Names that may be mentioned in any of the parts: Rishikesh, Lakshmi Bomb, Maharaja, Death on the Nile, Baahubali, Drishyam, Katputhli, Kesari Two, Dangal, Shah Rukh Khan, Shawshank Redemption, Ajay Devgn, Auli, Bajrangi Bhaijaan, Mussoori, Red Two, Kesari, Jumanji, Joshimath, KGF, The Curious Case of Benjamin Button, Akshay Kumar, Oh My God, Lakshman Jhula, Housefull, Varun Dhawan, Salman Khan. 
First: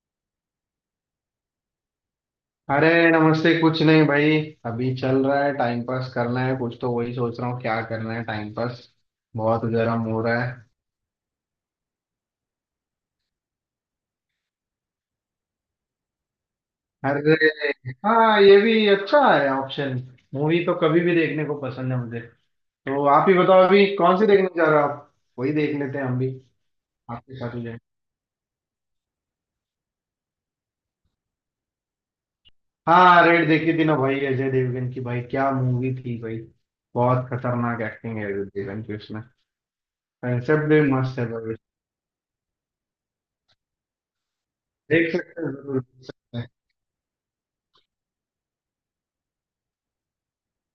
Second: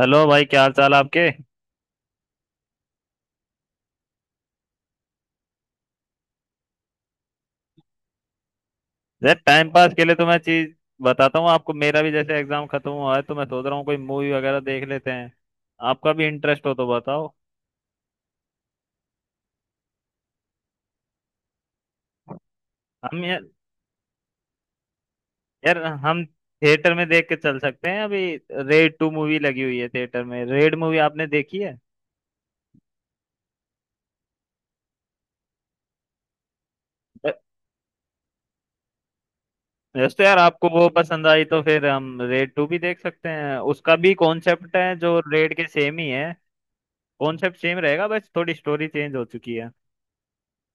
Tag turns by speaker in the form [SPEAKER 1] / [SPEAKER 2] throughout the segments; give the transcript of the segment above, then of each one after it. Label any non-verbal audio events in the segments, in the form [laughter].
[SPEAKER 1] Hello भाई, क्या हाल चाल आपके।
[SPEAKER 2] अरे नमस्ते, कुछ नहीं भाई। अभी चल रहा है, टाइम पास करना है कुछ, तो वही सोच रहा हूँ क्या करना है टाइम पास।
[SPEAKER 1] यार,
[SPEAKER 2] बहुत
[SPEAKER 1] टाइम पास
[SPEAKER 2] गर्म
[SPEAKER 1] के लिए
[SPEAKER 2] हो
[SPEAKER 1] तो मैं
[SPEAKER 2] रहा है।
[SPEAKER 1] चीज बताता हूँ आपको। मेरा भी जैसे एग्जाम खत्म हुआ है तो मैं सोच रहा हूँ कोई मूवी वगैरह देख लेते हैं। आपका भी इंटरेस्ट हो तो बताओ।
[SPEAKER 2] अरे हाँ, ये भी अच्छा है ऑप्शन। मूवी तो कभी भी देखने को पसंद है मुझे, तो
[SPEAKER 1] हम
[SPEAKER 2] आप ही
[SPEAKER 1] यार
[SPEAKER 2] बताओ अभी कौन सी देखने जा रहे हो आप। वही देख
[SPEAKER 1] यार
[SPEAKER 2] लेते हैं हम
[SPEAKER 1] हम
[SPEAKER 2] भी,
[SPEAKER 1] थिएटर में देख
[SPEAKER 2] आपके
[SPEAKER 1] के
[SPEAKER 2] साथ
[SPEAKER 1] चल
[SPEAKER 2] ही जाएंगे।
[SPEAKER 1] सकते हैं अभी। रेड 2 मूवी लगी हुई है थिएटर में। रेड मूवी आपने देखी है?
[SPEAKER 2] हाँ, रेड देखी थी ना भाई, अजय देवगन की। भाई क्या मूवी थी भाई, बहुत
[SPEAKER 1] अ-
[SPEAKER 2] खतरनाक एक्टिंग है अजय देवगन की उसमें।
[SPEAKER 1] यस। तो यार,
[SPEAKER 2] कंसेप्ट
[SPEAKER 1] आपको
[SPEAKER 2] भी
[SPEAKER 1] वो
[SPEAKER 2] मस्त
[SPEAKER 1] पसंद
[SPEAKER 2] है
[SPEAKER 1] आई
[SPEAKER 2] भाई,
[SPEAKER 1] तो फिर हम रेड 2 भी देख सकते हैं। उसका भी कॉन्सेप्ट है
[SPEAKER 2] देख
[SPEAKER 1] जो
[SPEAKER 2] सकते हैं,
[SPEAKER 1] रेड के
[SPEAKER 2] जरूर
[SPEAKER 1] सेम
[SPEAKER 2] देख
[SPEAKER 1] ही है।
[SPEAKER 2] सकते हैं।
[SPEAKER 1] कॉन्सेप्ट सेम रहेगा, बस थोड़ी स्टोरी चेंज हो चुकी है।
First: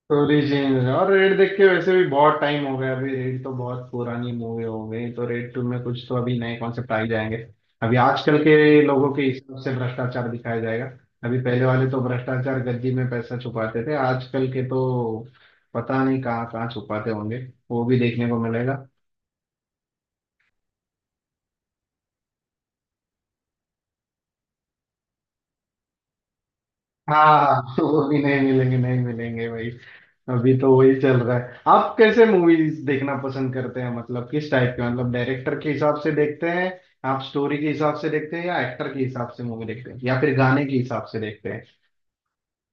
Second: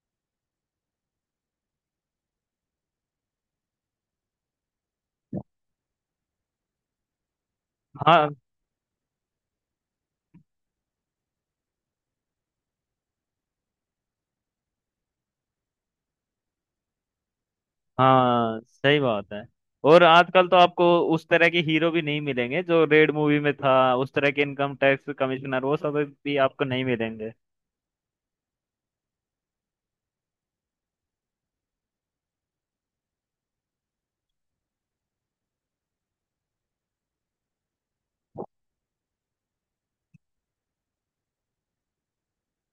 [SPEAKER 2] स्टोरी चेंज है। और रेड देख के वैसे भी बहुत टाइम हो गया, अभी रेड तो बहुत पुरानी मूवी हो गई, तो रेड टू में कुछ तो अभी नए कॉन्सेप्ट आ ही जाएंगे। अभी
[SPEAKER 1] हाँ
[SPEAKER 2] आजकल के लोगों के हिसाब से भ्रष्टाचार दिखाया जाएगा। अभी पहले वाले तो भ्रष्टाचार गद्दी में पैसा छुपाते थे, आजकल के तो पता नहीं कहाँ कहाँ छुपाते होंगे। वो भी देखने को
[SPEAKER 1] हाँ,
[SPEAKER 2] मिलेगा।
[SPEAKER 1] सही बात है। और आजकल तो आपको उस तरह के हीरो भी नहीं मिलेंगे जो रेड मूवी में था। उस तरह के इनकम टैक्स कमिश्नर वो सब भी आपको नहीं मिलेंगे।
[SPEAKER 2] हाँ [laughs] वो भी नहीं मिलेंगे, नहीं मिलेंगे भाई। अभी तो वही चल रहा है। आप कैसे मूवीज देखना पसंद करते हैं, मतलब किस टाइप के, मतलब डायरेक्टर के हिसाब से देखते हैं आप, स्टोरी के हिसाब से देखते हैं, या एक्टर के हिसाब से मूवी देखते हैं, या फिर गाने के हिसाब से देखते हैं।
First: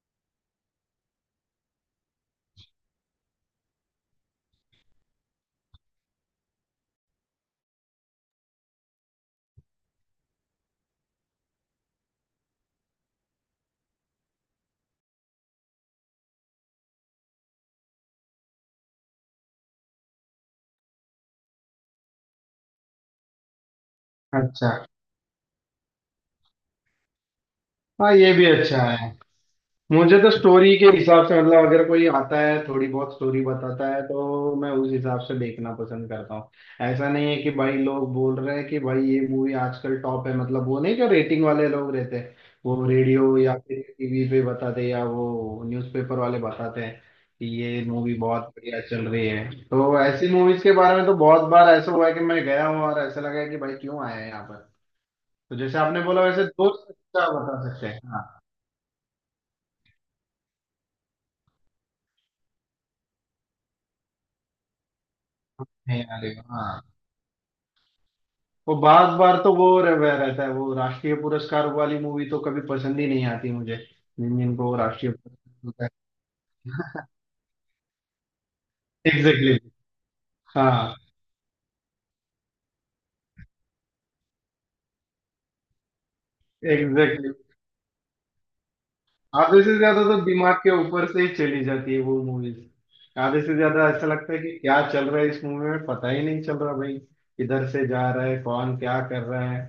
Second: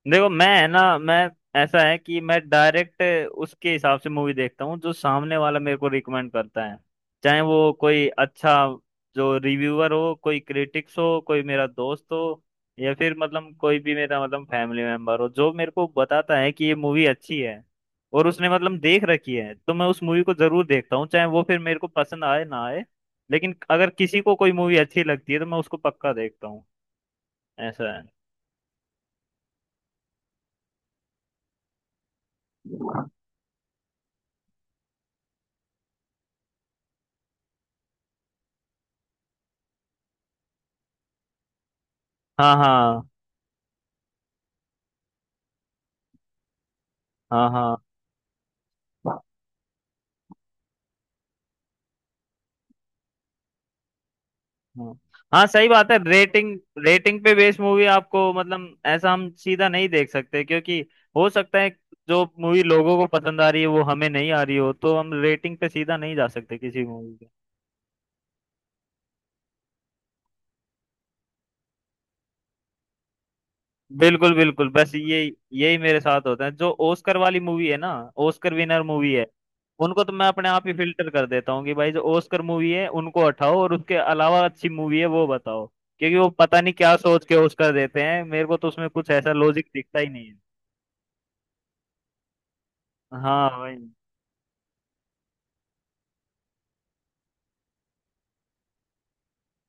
[SPEAKER 1] देखो, मैं है ना, मैं, ऐसा है कि मैं डायरेक्ट, उसके हिसाब से मूवी देखता हूँ जो सामने वाला मेरे को रिकमेंड करता है। चाहे वो कोई अच्छा जो रिव्यूअर हो, कोई क्रिटिक्स हो, कोई मेरा दोस्त हो, या फिर मतलब कोई भी मेरा मतलब फैमिली मेंबर हो जो मेरे को बताता है कि ये मूवी अच्छी है और उसने मतलब देख रखी है, तो मैं उस मूवी को जरूर देखता हूँ, चाहे वो फिर मेरे को पसंद आए ना आए। लेकिन अगर किसी को कोई
[SPEAKER 2] अच्छा।
[SPEAKER 1] मूवी अच्छी लगती है तो मैं उसको पक्का देखता हूँ। ऐसा है।
[SPEAKER 2] हाँ, ये भी अच्छा है। मुझे तो स्टोरी के हिसाब से, मतलब अगर कोई आता है थोड़ी बहुत स्टोरी बताता है तो मैं उस हिसाब से देखना पसंद करता हूँ। ऐसा नहीं है कि भाई लोग बोल रहे हैं कि भाई ये मूवी आजकल टॉप है, मतलब वो नहीं जो रेटिंग वाले लोग रहते हैं,
[SPEAKER 1] हाँ
[SPEAKER 2] वो
[SPEAKER 1] हाँ
[SPEAKER 2] रेडियो या फिर टीवी पे बताते हैं, या वो न्यूज़पेपर वाले बताते हैं कि
[SPEAKER 1] हाँ हाँ
[SPEAKER 2] ये मूवी बहुत बढ़िया चल रही है। तो ऐसी मूवीज के बारे में तो बहुत बार ऐसा हुआ है कि मैं गया हूँ और ऐसा लगा है कि भाई क्यों आया है यहाँ पर।
[SPEAKER 1] हाँ हाँ,
[SPEAKER 2] तो
[SPEAKER 1] सही
[SPEAKER 2] जैसे
[SPEAKER 1] बात है।
[SPEAKER 2] आपने बोला वैसे
[SPEAKER 1] रेटिंग।
[SPEAKER 2] दोस्त
[SPEAKER 1] रेटिंग
[SPEAKER 2] अच्छा
[SPEAKER 1] पे बेस्ड
[SPEAKER 2] बता
[SPEAKER 1] मूवी
[SPEAKER 2] सकते हैं,
[SPEAKER 1] आपको
[SPEAKER 2] हाँ।
[SPEAKER 1] मतलब ऐसा हम सीधा नहीं देख सकते, क्योंकि हो सकता है जो मूवी लोगों को पसंद आ रही है वो हमें नहीं आ रही हो, तो हम रेटिंग पे सीधा
[SPEAKER 2] नहीं
[SPEAKER 1] नहीं
[SPEAKER 2] आ
[SPEAKER 1] जा
[SPEAKER 2] रही,
[SPEAKER 1] सकते
[SPEAKER 2] हाँ।
[SPEAKER 1] किसी मूवी पे।
[SPEAKER 2] वो बार बार तो वो रह वह रहता है, वो राष्ट्रीय पुरस्कार वाली मूवी तो कभी पसंद ही नहीं आती मुझे,
[SPEAKER 1] बिल्कुल
[SPEAKER 2] जिन जिनको
[SPEAKER 1] बिल्कुल,
[SPEAKER 2] वो
[SPEAKER 1] बस
[SPEAKER 2] राष्ट्रीय
[SPEAKER 1] ये
[SPEAKER 2] पुरस्कार
[SPEAKER 1] यही
[SPEAKER 2] होता है।
[SPEAKER 1] मेरे साथ होता है जो ओस्कर वाली मूवी है ना। ओस्कर विनर मूवी है।
[SPEAKER 2] एग्जैक्टली।
[SPEAKER 1] उनको तो मैं अपने आप ही
[SPEAKER 2] हाँ,
[SPEAKER 1] फिल्टर कर देता हूँ कि भाई जो ओस्कर मूवी है उनको हटाओ और उसके अलावा अच्छी मूवी है वो बताओ। क्योंकि वो पता नहीं क्या सोच
[SPEAKER 2] एग्जैक्टली।
[SPEAKER 1] के ओस्कर देते हैं, मेरे को तो उसमें कुछ ऐसा
[SPEAKER 2] आधे
[SPEAKER 1] लॉजिक
[SPEAKER 2] से
[SPEAKER 1] दिखता
[SPEAKER 2] ज्यादा
[SPEAKER 1] ही
[SPEAKER 2] तो
[SPEAKER 1] नहीं।
[SPEAKER 2] दिमाग के ऊपर से ही चली जाती है वो मूवीज। आधे
[SPEAKER 1] हाँ
[SPEAKER 2] से
[SPEAKER 1] वही।
[SPEAKER 2] ज्यादा ऐसा लगता है कि क्या चल रहा है इस मूवी में, पता ही नहीं चल रहा भाई किधर से जा रहा है, कौन क्या कर रहा है।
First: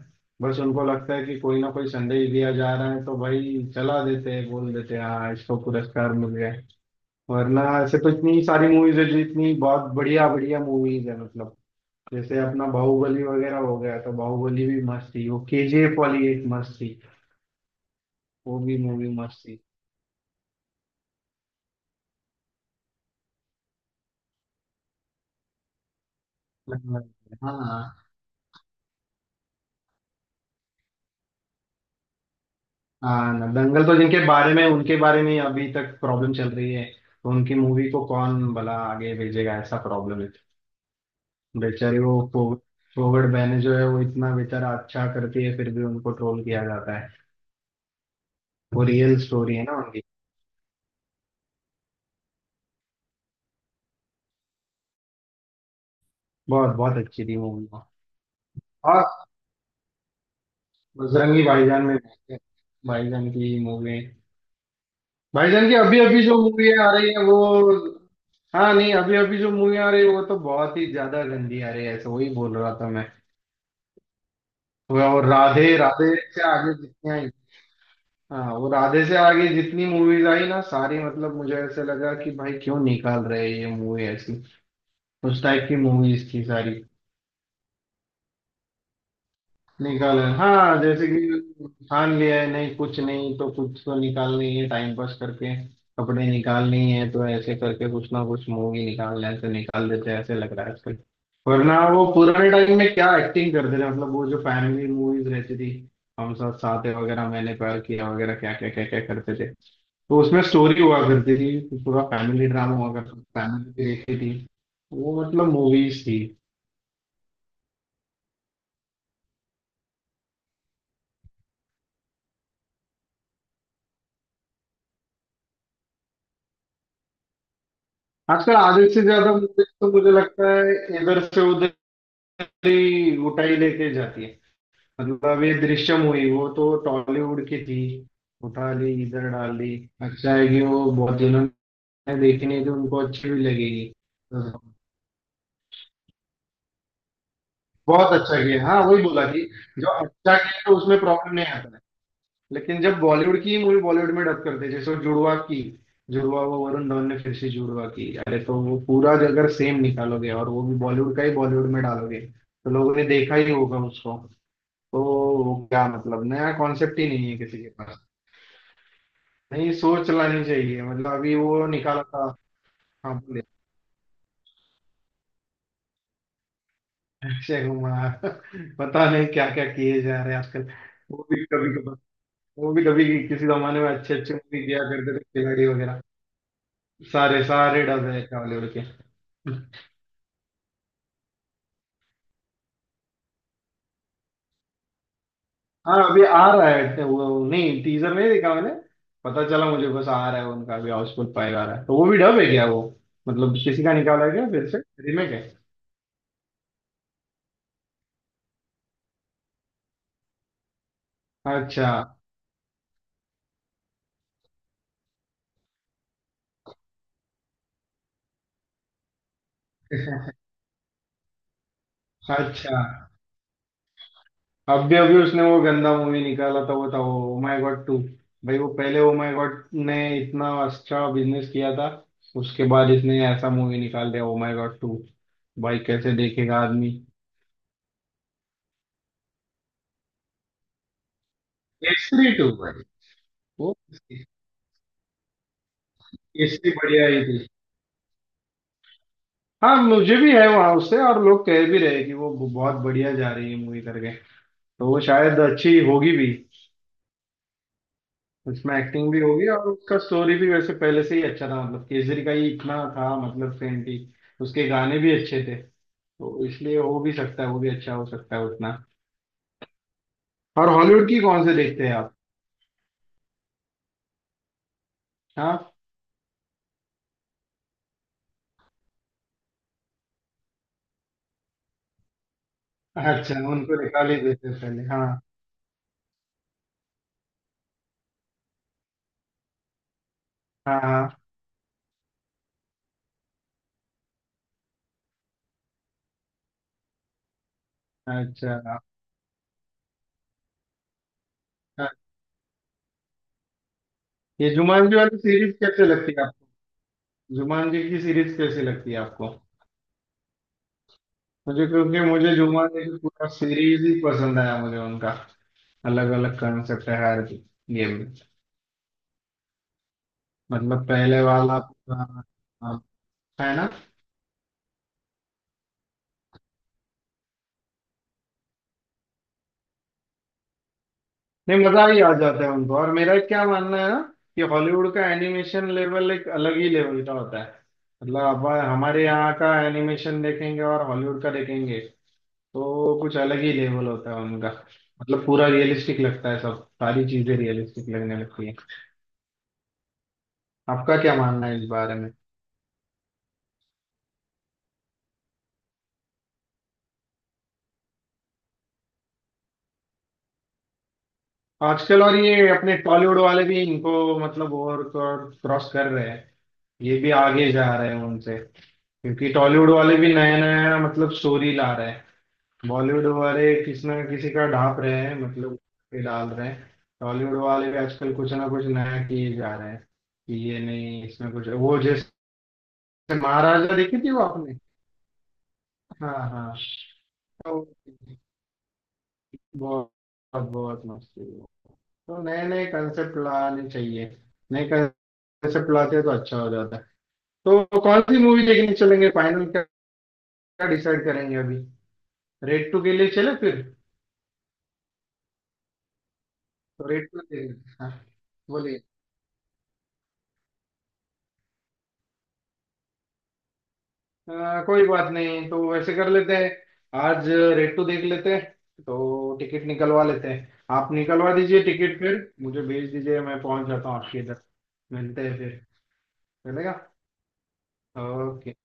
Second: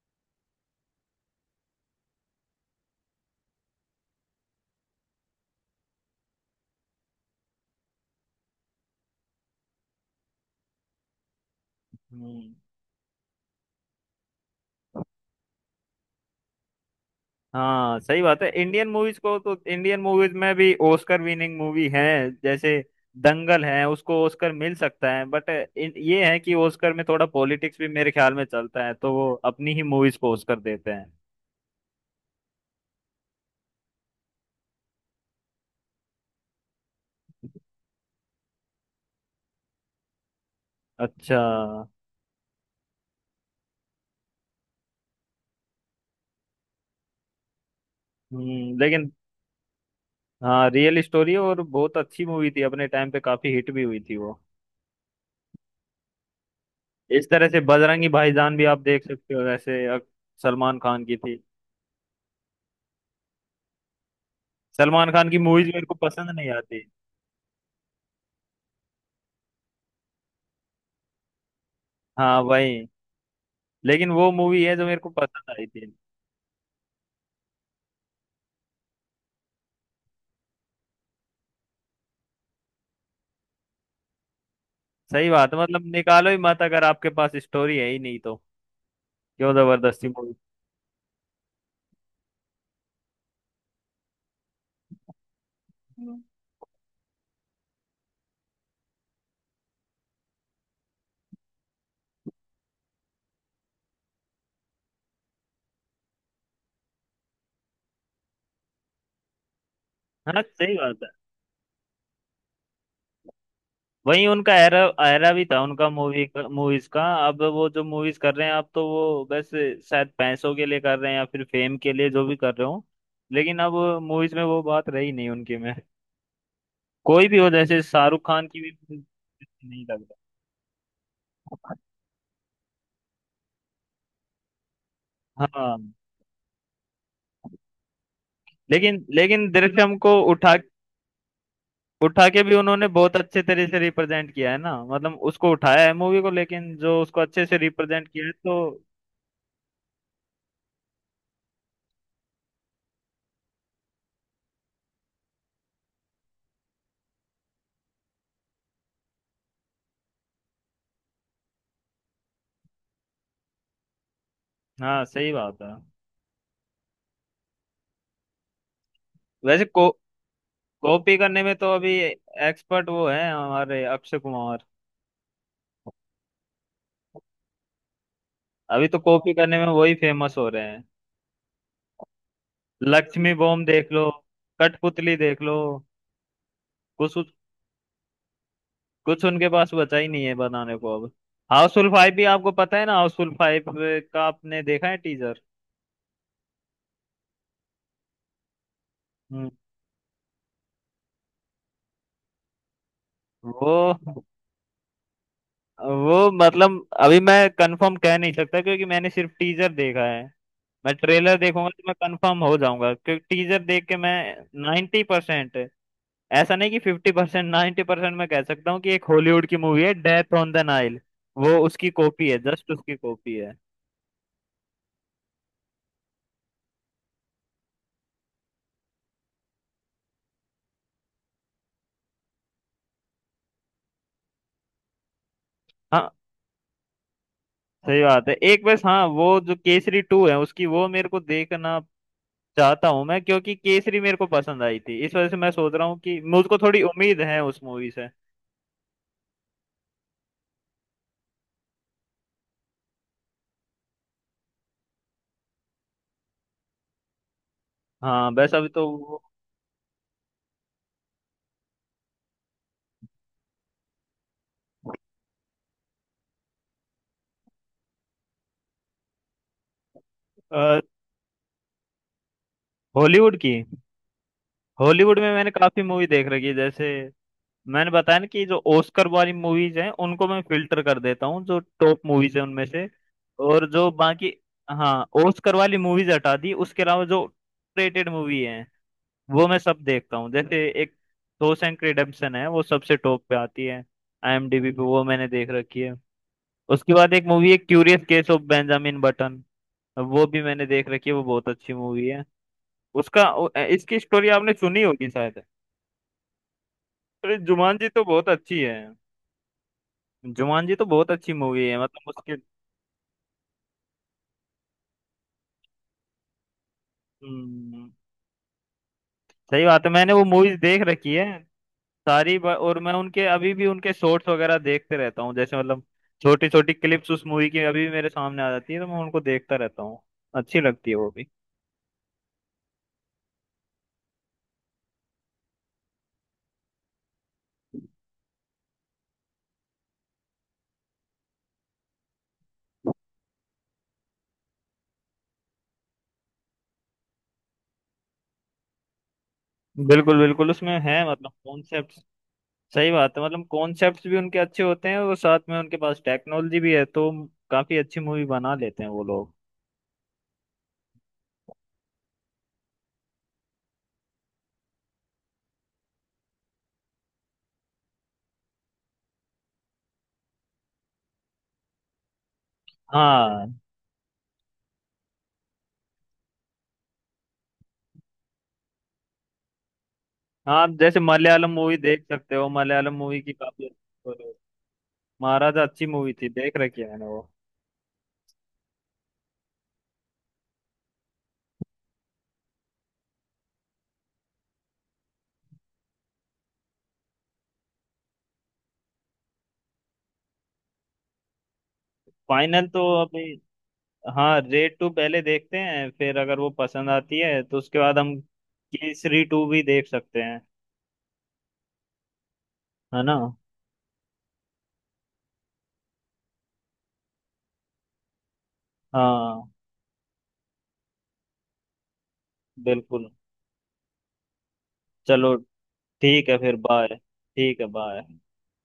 [SPEAKER 2] बस उनको लगता है कि कोई ना कोई संदेश दिया जा रहा है, तो भाई चला देते हैं, बोल देते हैं हाँ, इसको पुरस्कार मिल गया। वरना ऐसे तो इतनी सारी मूवीज है, जो इतनी बहुत बढ़िया बढ़िया मूवीज है मतलब, जैसे
[SPEAKER 1] हम्म,
[SPEAKER 2] अपना बाहुबली वगैरह हो गया, तो बाहुबली भी मस्त थी, वो केजीएफ वाली एक मस्त थी,
[SPEAKER 1] हाँ, सही बात है।
[SPEAKER 2] वो भी
[SPEAKER 1] इंडियन
[SPEAKER 2] मूवी
[SPEAKER 1] मूवीज को
[SPEAKER 2] मस्त
[SPEAKER 1] तो
[SPEAKER 2] थी।
[SPEAKER 1] इंडियन मूवीज में भी ऑस्कर विनिंग मूवी है, जैसे दंगल है उसको ऑस्कर मिल सकता है, बट ये है कि ऑस्कर में
[SPEAKER 2] दंगल,
[SPEAKER 1] थोड़ा पॉलिटिक्स भी
[SPEAKER 2] हाँ।
[SPEAKER 1] मेरे ख्याल में चलता है, तो वो अपनी ही मूवीज को ऑस्कर देते हैं।
[SPEAKER 2] हाँ ना, दंगल तो जिनके बारे में, उनके बारे में अभी तक प्रॉब्लम चल रही है, तो उनकी मूवी को कौन भला आगे भेजेगा, ऐसा प्रॉब्लम है।
[SPEAKER 1] अच्छा।
[SPEAKER 2] बेचारे वो फोवर्ड बहने जो है, वो इतना बेचारा अच्छा करती है, फिर भी उनको ट्रोल किया जाता है।
[SPEAKER 1] हम्म,
[SPEAKER 2] वो
[SPEAKER 1] लेकिन
[SPEAKER 2] रियल स्टोरी है ना उनकी।
[SPEAKER 1] हाँ, रियल स्टोरी और बहुत अच्छी मूवी थी, अपने टाइम पे काफी हिट भी हुई थी वो।
[SPEAKER 2] बहुत बहुत अच्छी
[SPEAKER 1] इस
[SPEAKER 2] थी
[SPEAKER 1] तरह से
[SPEAKER 2] मूवी।
[SPEAKER 1] बजरंगी भाईजान भी आप
[SPEAKER 2] और
[SPEAKER 1] देख सकते हो वैसे, सलमान खान की थी।
[SPEAKER 2] बजरंगी भाईजान में देखते हैं। भाईजान की मूवी,
[SPEAKER 1] सलमान खान की मूवीज
[SPEAKER 2] भाईजान की
[SPEAKER 1] मेरे को
[SPEAKER 2] अभी अभी
[SPEAKER 1] पसंद
[SPEAKER 2] जो
[SPEAKER 1] नहीं
[SPEAKER 2] मूवी
[SPEAKER 1] आती।
[SPEAKER 2] आ रही है वो, हाँ नहीं, अभी अभी जो मूवी आ रही है वो तो बहुत ही ज्यादा गंदी आ रही है, ऐसे वही
[SPEAKER 1] हाँ
[SPEAKER 2] बोल रहा
[SPEAKER 1] वही,
[SPEAKER 2] था मैं।
[SPEAKER 1] लेकिन वो मूवी है जो मेरे
[SPEAKER 2] वो
[SPEAKER 1] को
[SPEAKER 2] और
[SPEAKER 1] पसंद आई
[SPEAKER 2] राधे,
[SPEAKER 1] थी।
[SPEAKER 2] राधे से आगे जितनी आई, हाँ वो राधे से आगे जितनी मूवीज आई ना सारी, मतलब मुझे ऐसे लगा कि भाई क्यों निकाल रहे हैं ये मूवी ऐसी,
[SPEAKER 1] सही
[SPEAKER 2] उस
[SPEAKER 1] बात है,
[SPEAKER 2] टाइप की
[SPEAKER 1] मतलब निकालो
[SPEAKER 2] मूवीज
[SPEAKER 1] ही
[SPEAKER 2] थी
[SPEAKER 1] मत
[SPEAKER 2] सारी।
[SPEAKER 1] अगर आपके पास स्टोरी है ही नहीं तो, क्यों जबरदस्ती
[SPEAKER 2] निकाल,
[SPEAKER 1] मूवी।
[SPEAKER 2] हाँ, जैसे कि ठान लिया है, नहीं कुछ नहीं तो कुछ तो निकालनी है, टाइम पास करके
[SPEAKER 1] हम्म।
[SPEAKER 2] कपड़े निकालने ही है, तो ऐसे करके कुछ ना कुछ मूवी निकालना है तो निकाल देते हैं, ऐसे लग रहा है आजकल। वरना वो पुराने टाइम में क्या एक्टिंग करते थे, मतलब वो जो फैमिली मूवीज रहती थी, हम साथ साथ हैं वगैरह, मैंने प्यार किया वगैरह, क्या क्या क्या क्या करते थे, तो
[SPEAKER 1] हाँ
[SPEAKER 2] उसमें
[SPEAKER 1] सही
[SPEAKER 2] स्टोरी हुआ
[SPEAKER 1] बात है।
[SPEAKER 2] करती थी, पूरा फैमिली ड्रामा हुआ करता, फैमिली देखती
[SPEAKER 1] वही
[SPEAKER 2] थी।
[SPEAKER 1] उनका एरा।
[SPEAKER 2] वो
[SPEAKER 1] एरा भी
[SPEAKER 2] मतलब
[SPEAKER 1] था उनका।
[SPEAKER 2] मूवीज थी।
[SPEAKER 1] मूवीज का अब वो जो मूवीज कर रहे हैं आप, तो वो बस शायद पैसों के लिए कर रहे हैं या फिर फेम के लिए, जो भी कर रहे हो, लेकिन अब मूवीज में वो बात रही नहीं उनकी में, कोई भी हो, जैसे शाहरुख खान
[SPEAKER 2] आजकल
[SPEAKER 1] की भी
[SPEAKER 2] आधे से ज्यादा मुझे
[SPEAKER 1] नहीं
[SPEAKER 2] तो,
[SPEAKER 1] लग
[SPEAKER 2] मुझे लगता है इधर से उधर
[SPEAKER 1] रहा।
[SPEAKER 2] ही उठाई लेके जाती है। मतलब अब ये
[SPEAKER 1] हाँ,
[SPEAKER 2] दृश्यम हुई, वो तो टॉलीवुड की थी, उठा ली
[SPEAKER 1] लेकिन
[SPEAKER 2] इधर
[SPEAKER 1] लेकिन
[SPEAKER 2] डाल दी।
[SPEAKER 1] दृश्यम को
[SPEAKER 2] अच्छा है
[SPEAKER 1] उठा,
[SPEAKER 2] कि वो बहुत दिनों ने
[SPEAKER 1] उठा के
[SPEAKER 2] देखी
[SPEAKER 1] भी
[SPEAKER 2] नहीं थी,
[SPEAKER 1] उन्होंने
[SPEAKER 2] उनको
[SPEAKER 1] बहुत
[SPEAKER 2] अच्छी भी
[SPEAKER 1] अच्छे तरह से
[SPEAKER 2] लगेगी।
[SPEAKER 1] रिप्रेजेंट किया
[SPEAKER 2] तो
[SPEAKER 1] है ना, मतलब उसको उठाया है मूवी को, लेकिन जो उसको अच्छे से रिप्रेजेंट
[SPEAKER 2] बहुत
[SPEAKER 1] किया है
[SPEAKER 2] अच्छा
[SPEAKER 1] तो।
[SPEAKER 2] किया, हाँ वही बोला कि जो अच्छा किया तो उसमें प्रॉब्लम नहीं आता है। लेकिन जब बॉलीवुड की मूवी बॉलीवुड में डब करते हैं, जैसे वो जुड़वा की जुड़वा, वो वरुण धवन ने फिर से जुड़वा की, अरे तो वो पूरा अगर सेम निकालोगे और वो भी बॉलीवुड का ही बॉलीवुड में डालोगे तो लोगों ने देखा ही होगा उसको।
[SPEAKER 1] हाँ
[SPEAKER 2] तो
[SPEAKER 1] सही
[SPEAKER 2] वो
[SPEAKER 1] बात है।
[SPEAKER 2] क्या, मतलब नया कॉन्सेप्ट ही नहीं है किसी के पास,
[SPEAKER 1] वैसे
[SPEAKER 2] नहीं
[SPEAKER 1] को
[SPEAKER 2] सोच लानी चाहिए, मतलब
[SPEAKER 1] कॉपी
[SPEAKER 2] अभी
[SPEAKER 1] करने में
[SPEAKER 2] वो
[SPEAKER 1] तो अभी
[SPEAKER 2] निकाला था।
[SPEAKER 1] एक्सपर्ट वो
[SPEAKER 2] हाँ
[SPEAKER 1] है
[SPEAKER 2] बोलिए।
[SPEAKER 1] हमारे अक्षय कुमार।
[SPEAKER 2] अक्षय कुमार [laughs]
[SPEAKER 1] अभी तो
[SPEAKER 2] पता नहीं
[SPEAKER 1] कॉपी
[SPEAKER 2] क्या
[SPEAKER 1] करने
[SPEAKER 2] क्या
[SPEAKER 1] में वही
[SPEAKER 2] किए जा रहे
[SPEAKER 1] फेमस
[SPEAKER 2] हैं
[SPEAKER 1] हो रहे
[SPEAKER 2] आजकल।
[SPEAKER 1] हैं।
[SPEAKER 2] वो भी कभी कभी, वो भी कभी
[SPEAKER 1] लक्ष्मी
[SPEAKER 2] किसी
[SPEAKER 1] बॉम्ब
[SPEAKER 2] जमाने में
[SPEAKER 1] देख लो,
[SPEAKER 2] अच्छे अच्छे मूवी किया
[SPEAKER 1] कठपुतली
[SPEAKER 2] करते थे,
[SPEAKER 1] देख लो,
[SPEAKER 2] खिलाड़ी वगैरह।
[SPEAKER 1] कुछ
[SPEAKER 2] सारे सारे डब है बॉलीवुड के।
[SPEAKER 1] कुछ उनके
[SPEAKER 2] हाँ
[SPEAKER 1] पास बचा ही नहीं है बनाने को अब। हाउसफुल 5 भी आपको पता है ना, हाउसफुल 5 का आपने देखा है टीजर?
[SPEAKER 2] अभी आ रहा है तो, वो नहीं, टीजर नहीं देखा मैंने, पता
[SPEAKER 1] हम्म।
[SPEAKER 2] चला मुझे बस आ रहा है उनका, अभी हाउसफुल फाइव आ रहा है, तो वो भी डब है क्या वो, मतलब
[SPEAKER 1] वो
[SPEAKER 2] किसी का निकाला है क्या फिर से, रीमेक है।
[SPEAKER 1] वो मतलब अभी मैं कंफर्म कह नहीं सकता क्योंकि मैंने सिर्फ टीजर देखा है। मैं ट्रेलर देखूंगा तो
[SPEAKER 2] अच्छा।
[SPEAKER 1] मैं कंफर्म हो जाऊंगा, क्योंकि टीजर देख के मैं 90%, ऐसा नहीं कि 50%, 90% मैं कह सकता हूँ कि एक हॉलीवुड की मूवी है डेथ ऑन द नाइल, वो उसकी कॉपी है, जस्ट
[SPEAKER 2] अच्छा,
[SPEAKER 1] उसकी कॉपी है।
[SPEAKER 2] अभी अभी उसने वो गंदा मूवी निकाला था, वो था वो ओ माय गॉड टू। भाई वो पहले ओ माय गॉड ने इतना अच्छा बिजनेस किया था, उसके बाद इसने ऐसा मूवी निकाल दिया ओ माय गॉड टू, भाई
[SPEAKER 1] हाँ
[SPEAKER 2] कैसे देखेगा आदमी।
[SPEAKER 1] सही बात है। एक बस हाँ, वो जो केसरी 2 है उसकी, वो मेरे को देखना
[SPEAKER 2] केसरी टू भाई,
[SPEAKER 1] चाहता हूँ मैं, क्योंकि
[SPEAKER 2] वो
[SPEAKER 1] केसरी मेरे को पसंद आई थी, इस वजह से मैं सोच रहा हूँ कि मुझको
[SPEAKER 2] केसरी
[SPEAKER 1] थोड़ी
[SPEAKER 2] बढ़िया
[SPEAKER 1] उम्मीद
[SPEAKER 2] ही थी।
[SPEAKER 1] है उस मूवी से।
[SPEAKER 2] हाँ, मुझे भी है वहां उससे, और लोग कह भी रहे कि वो बहुत बढ़िया जा रही है मूवी करके, तो वो शायद अच्छी होगी भी।
[SPEAKER 1] हाँ बस अभी
[SPEAKER 2] उसमें
[SPEAKER 1] तो
[SPEAKER 2] एक्टिंग भी होगी, और उसका स्टोरी भी वैसे पहले से ही अच्छा था, मतलब केसरी का ही इतना था, मतलब सेम थी, उसके गाने भी अच्छे थे, तो इसलिए हो भी सकता है वो भी अच्छा हो सकता है उतना। और हॉलीवुड की कौन से देखते हैं आप?
[SPEAKER 1] हॉलीवुड की, हॉलीवुड में मैंने
[SPEAKER 2] हाँ।
[SPEAKER 1] काफी मूवी देख रखी है। जैसे मैंने बताया ना कि जो ऑस्कर वाली मूवीज हैं उनको मैं फिल्टर कर देता हूँ, जो टॉप मूवीज हैं उनमें से,
[SPEAKER 2] अच्छा,
[SPEAKER 1] और
[SPEAKER 2] उनको
[SPEAKER 1] जो
[SPEAKER 2] निकाल ही
[SPEAKER 1] बाकी,
[SPEAKER 2] देते हैं पहले,
[SPEAKER 1] हाँ,
[SPEAKER 2] हाँ।
[SPEAKER 1] ऑस्कर वाली मूवीज हटा दी, उसके अलावा जो रेटेड मूवी है वो मैं सब देखता हूँ। जैसे एक
[SPEAKER 2] हाँ।
[SPEAKER 1] शॉशैंक रिडेम्पशन है, वो सबसे टॉप पे आती है आईएमडीबी पे, वो मैंने देख रखी है। उसके बाद एक मूवी है क्यूरियस
[SPEAKER 2] हाँ।
[SPEAKER 1] केस ऑफ
[SPEAKER 2] अच्छा।
[SPEAKER 1] बेंजामिन बटन, वो भी मैंने देख रखी है, वो बहुत अच्छी
[SPEAKER 2] हाँ।
[SPEAKER 1] मूवी है। उसका, इसकी स्टोरी
[SPEAKER 2] ये
[SPEAKER 1] आपने सुनी
[SPEAKER 2] जुमान जी
[SPEAKER 1] होगी
[SPEAKER 2] वाली
[SPEAKER 1] शायद।
[SPEAKER 2] सीरीज कैसे लगती है आपको?
[SPEAKER 1] अरे
[SPEAKER 2] जुमान
[SPEAKER 1] जुमान जी
[SPEAKER 2] जी की
[SPEAKER 1] तो बहुत
[SPEAKER 2] सीरीज
[SPEAKER 1] अच्छी
[SPEAKER 2] कैसे
[SPEAKER 1] है।
[SPEAKER 2] लगती है आपको?
[SPEAKER 1] जुमान जी तो बहुत अच्छी
[SPEAKER 2] मुझे,
[SPEAKER 1] मूवी है,
[SPEAKER 2] क्योंकि
[SPEAKER 1] मतलब
[SPEAKER 2] मुझे
[SPEAKER 1] उसके,
[SPEAKER 2] जुम्मन की पूरा सीरीज ही पसंद आया, मुझे उनका अलग अलग कंसेप्ट है हर गेम
[SPEAKER 1] हम्म,
[SPEAKER 2] में।
[SPEAKER 1] सही बात है, मैंने वो मूवीज देख
[SPEAKER 2] मतलब
[SPEAKER 1] रखी
[SPEAKER 2] पहले
[SPEAKER 1] है
[SPEAKER 2] वाला पूरा,
[SPEAKER 1] सारी। और
[SPEAKER 2] हाँ,
[SPEAKER 1] मैं उनके अभी
[SPEAKER 2] है
[SPEAKER 1] भी
[SPEAKER 2] ना।
[SPEAKER 1] उनके शॉर्ट्स वगैरह देखते रहता हूँ, जैसे मतलब छोटी छोटी क्लिप्स उस मूवी की अभी भी मेरे सामने आ जाती है, तो मैं उनको देखता रहता हूँ, अच्छी लगती है वो भी।
[SPEAKER 2] नहीं मजा ही आ जाता है उनको। और मेरा क्या मानना है ना, कि हॉलीवुड का एनिमेशन लेवल एक अलग ही लेवल का होता है। मतलब अब हमारे यहाँ का एनिमेशन देखेंगे और हॉलीवुड का देखेंगे तो कुछ अलग ही लेवल होता है उनका, मतलब पूरा रियलिस्टिक लगता है, सब सारी चीजें रियलिस्टिक लगने लगती है।
[SPEAKER 1] बिल्कुल बिल्कुल, उसमें है
[SPEAKER 2] आपका क्या
[SPEAKER 1] मतलब
[SPEAKER 2] मानना है इस
[SPEAKER 1] कॉन्सेप्ट,
[SPEAKER 2] बारे में?
[SPEAKER 1] सही बात है, मतलब कॉन्सेप्ट्स भी उनके अच्छे होते हैं, और साथ में उनके पास टेक्नोलॉजी भी है, तो काफी अच्छी मूवी बना लेते हैं वो लोग।
[SPEAKER 2] आजकल और ये अपने टॉलीवुड वाले भी इनको मतलब और क्रॉस कर रहे हैं, ये भी आगे जा रहे हैं उनसे, क्योंकि टॉलीवुड वाले भी नया नया मतलब स्टोरी ला रहे हैं। बॉलीवुड
[SPEAKER 1] हाँ
[SPEAKER 2] वाले किसी ना किसी का ढाप रहे हैं मतलब, ये डाल रहे हैं। टॉलीवुड वाले भी आजकल कुछ ना कुछ नया किए जा रहे हैं, कि
[SPEAKER 1] हाँ,
[SPEAKER 2] ये
[SPEAKER 1] आप जैसे
[SPEAKER 2] नहीं इसमें कुछ
[SPEAKER 1] मलयालम मूवी
[SPEAKER 2] वो,
[SPEAKER 1] देख सकते
[SPEAKER 2] जैसे
[SPEAKER 1] हो, मलयालम मूवी की काफी
[SPEAKER 2] महाराजा देखी थी वो
[SPEAKER 1] अच्छी-
[SPEAKER 2] आपने?
[SPEAKER 1] महाराजा अच्छी मूवी
[SPEAKER 2] हाँ,
[SPEAKER 1] थी,
[SPEAKER 2] हाँ,
[SPEAKER 1] देख रखी है मैंने वो।
[SPEAKER 2] तो बहुत बहुत मस्त थी। तो नए नए कंसेप्ट लाने चाहिए, नए कंसेप्ट लाते हैं तो अच्छा हो जाता है। तो कौन सी मूवी देखने चलेंगे फाइनल, क्या डिसाइड करेंगे अभी,
[SPEAKER 1] फाइनल
[SPEAKER 2] रेड
[SPEAKER 1] तो
[SPEAKER 2] टू के लिए
[SPEAKER 1] अभी,
[SPEAKER 2] चले फिर?
[SPEAKER 1] हाँ, रेड 2 पहले देखते हैं, फिर अगर वो
[SPEAKER 2] तो
[SPEAKER 1] पसंद
[SPEAKER 2] रेड
[SPEAKER 1] आती
[SPEAKER 2] टू
[SPEAKER 1] है तो
[SPEAKER 2] देख,
[SPEAKER 1] उसके
[SPEAKER 2] हाँ
[SPEAKER 1] बाद हम
[SPEAKER 2] बोलिए।
[SPEAKER 1] केसरी 2 भी देख सकते हैं, है ना।
[SPEAKER 2] कोई बात नहीं, तो वैसे कर लेते हैं, आज रेड टू देख लेते हैं, तो
[SPEAKER 1] हाँ
[SPEAKER 2] टिकट निकलवा लेते हैं। आप निकलवा दीजिए टिकट, फिर मुझे भेज
[SPEAKER 1] बिल्कुल।
[SPEAKER 2] दीजिए, मैं पहुंच जाता हूँ आपके इधर। मिलते
[SPEAKER 1] चलो,
[SPEAKER 2] हैं फिर।
[SPEAKER 1] ठीक है, फिर
[SPEAKER 2] चलेगा,
[SPEAKER 1] बाय। ठीक है, बाय।
[SPEAKER 2] ओके।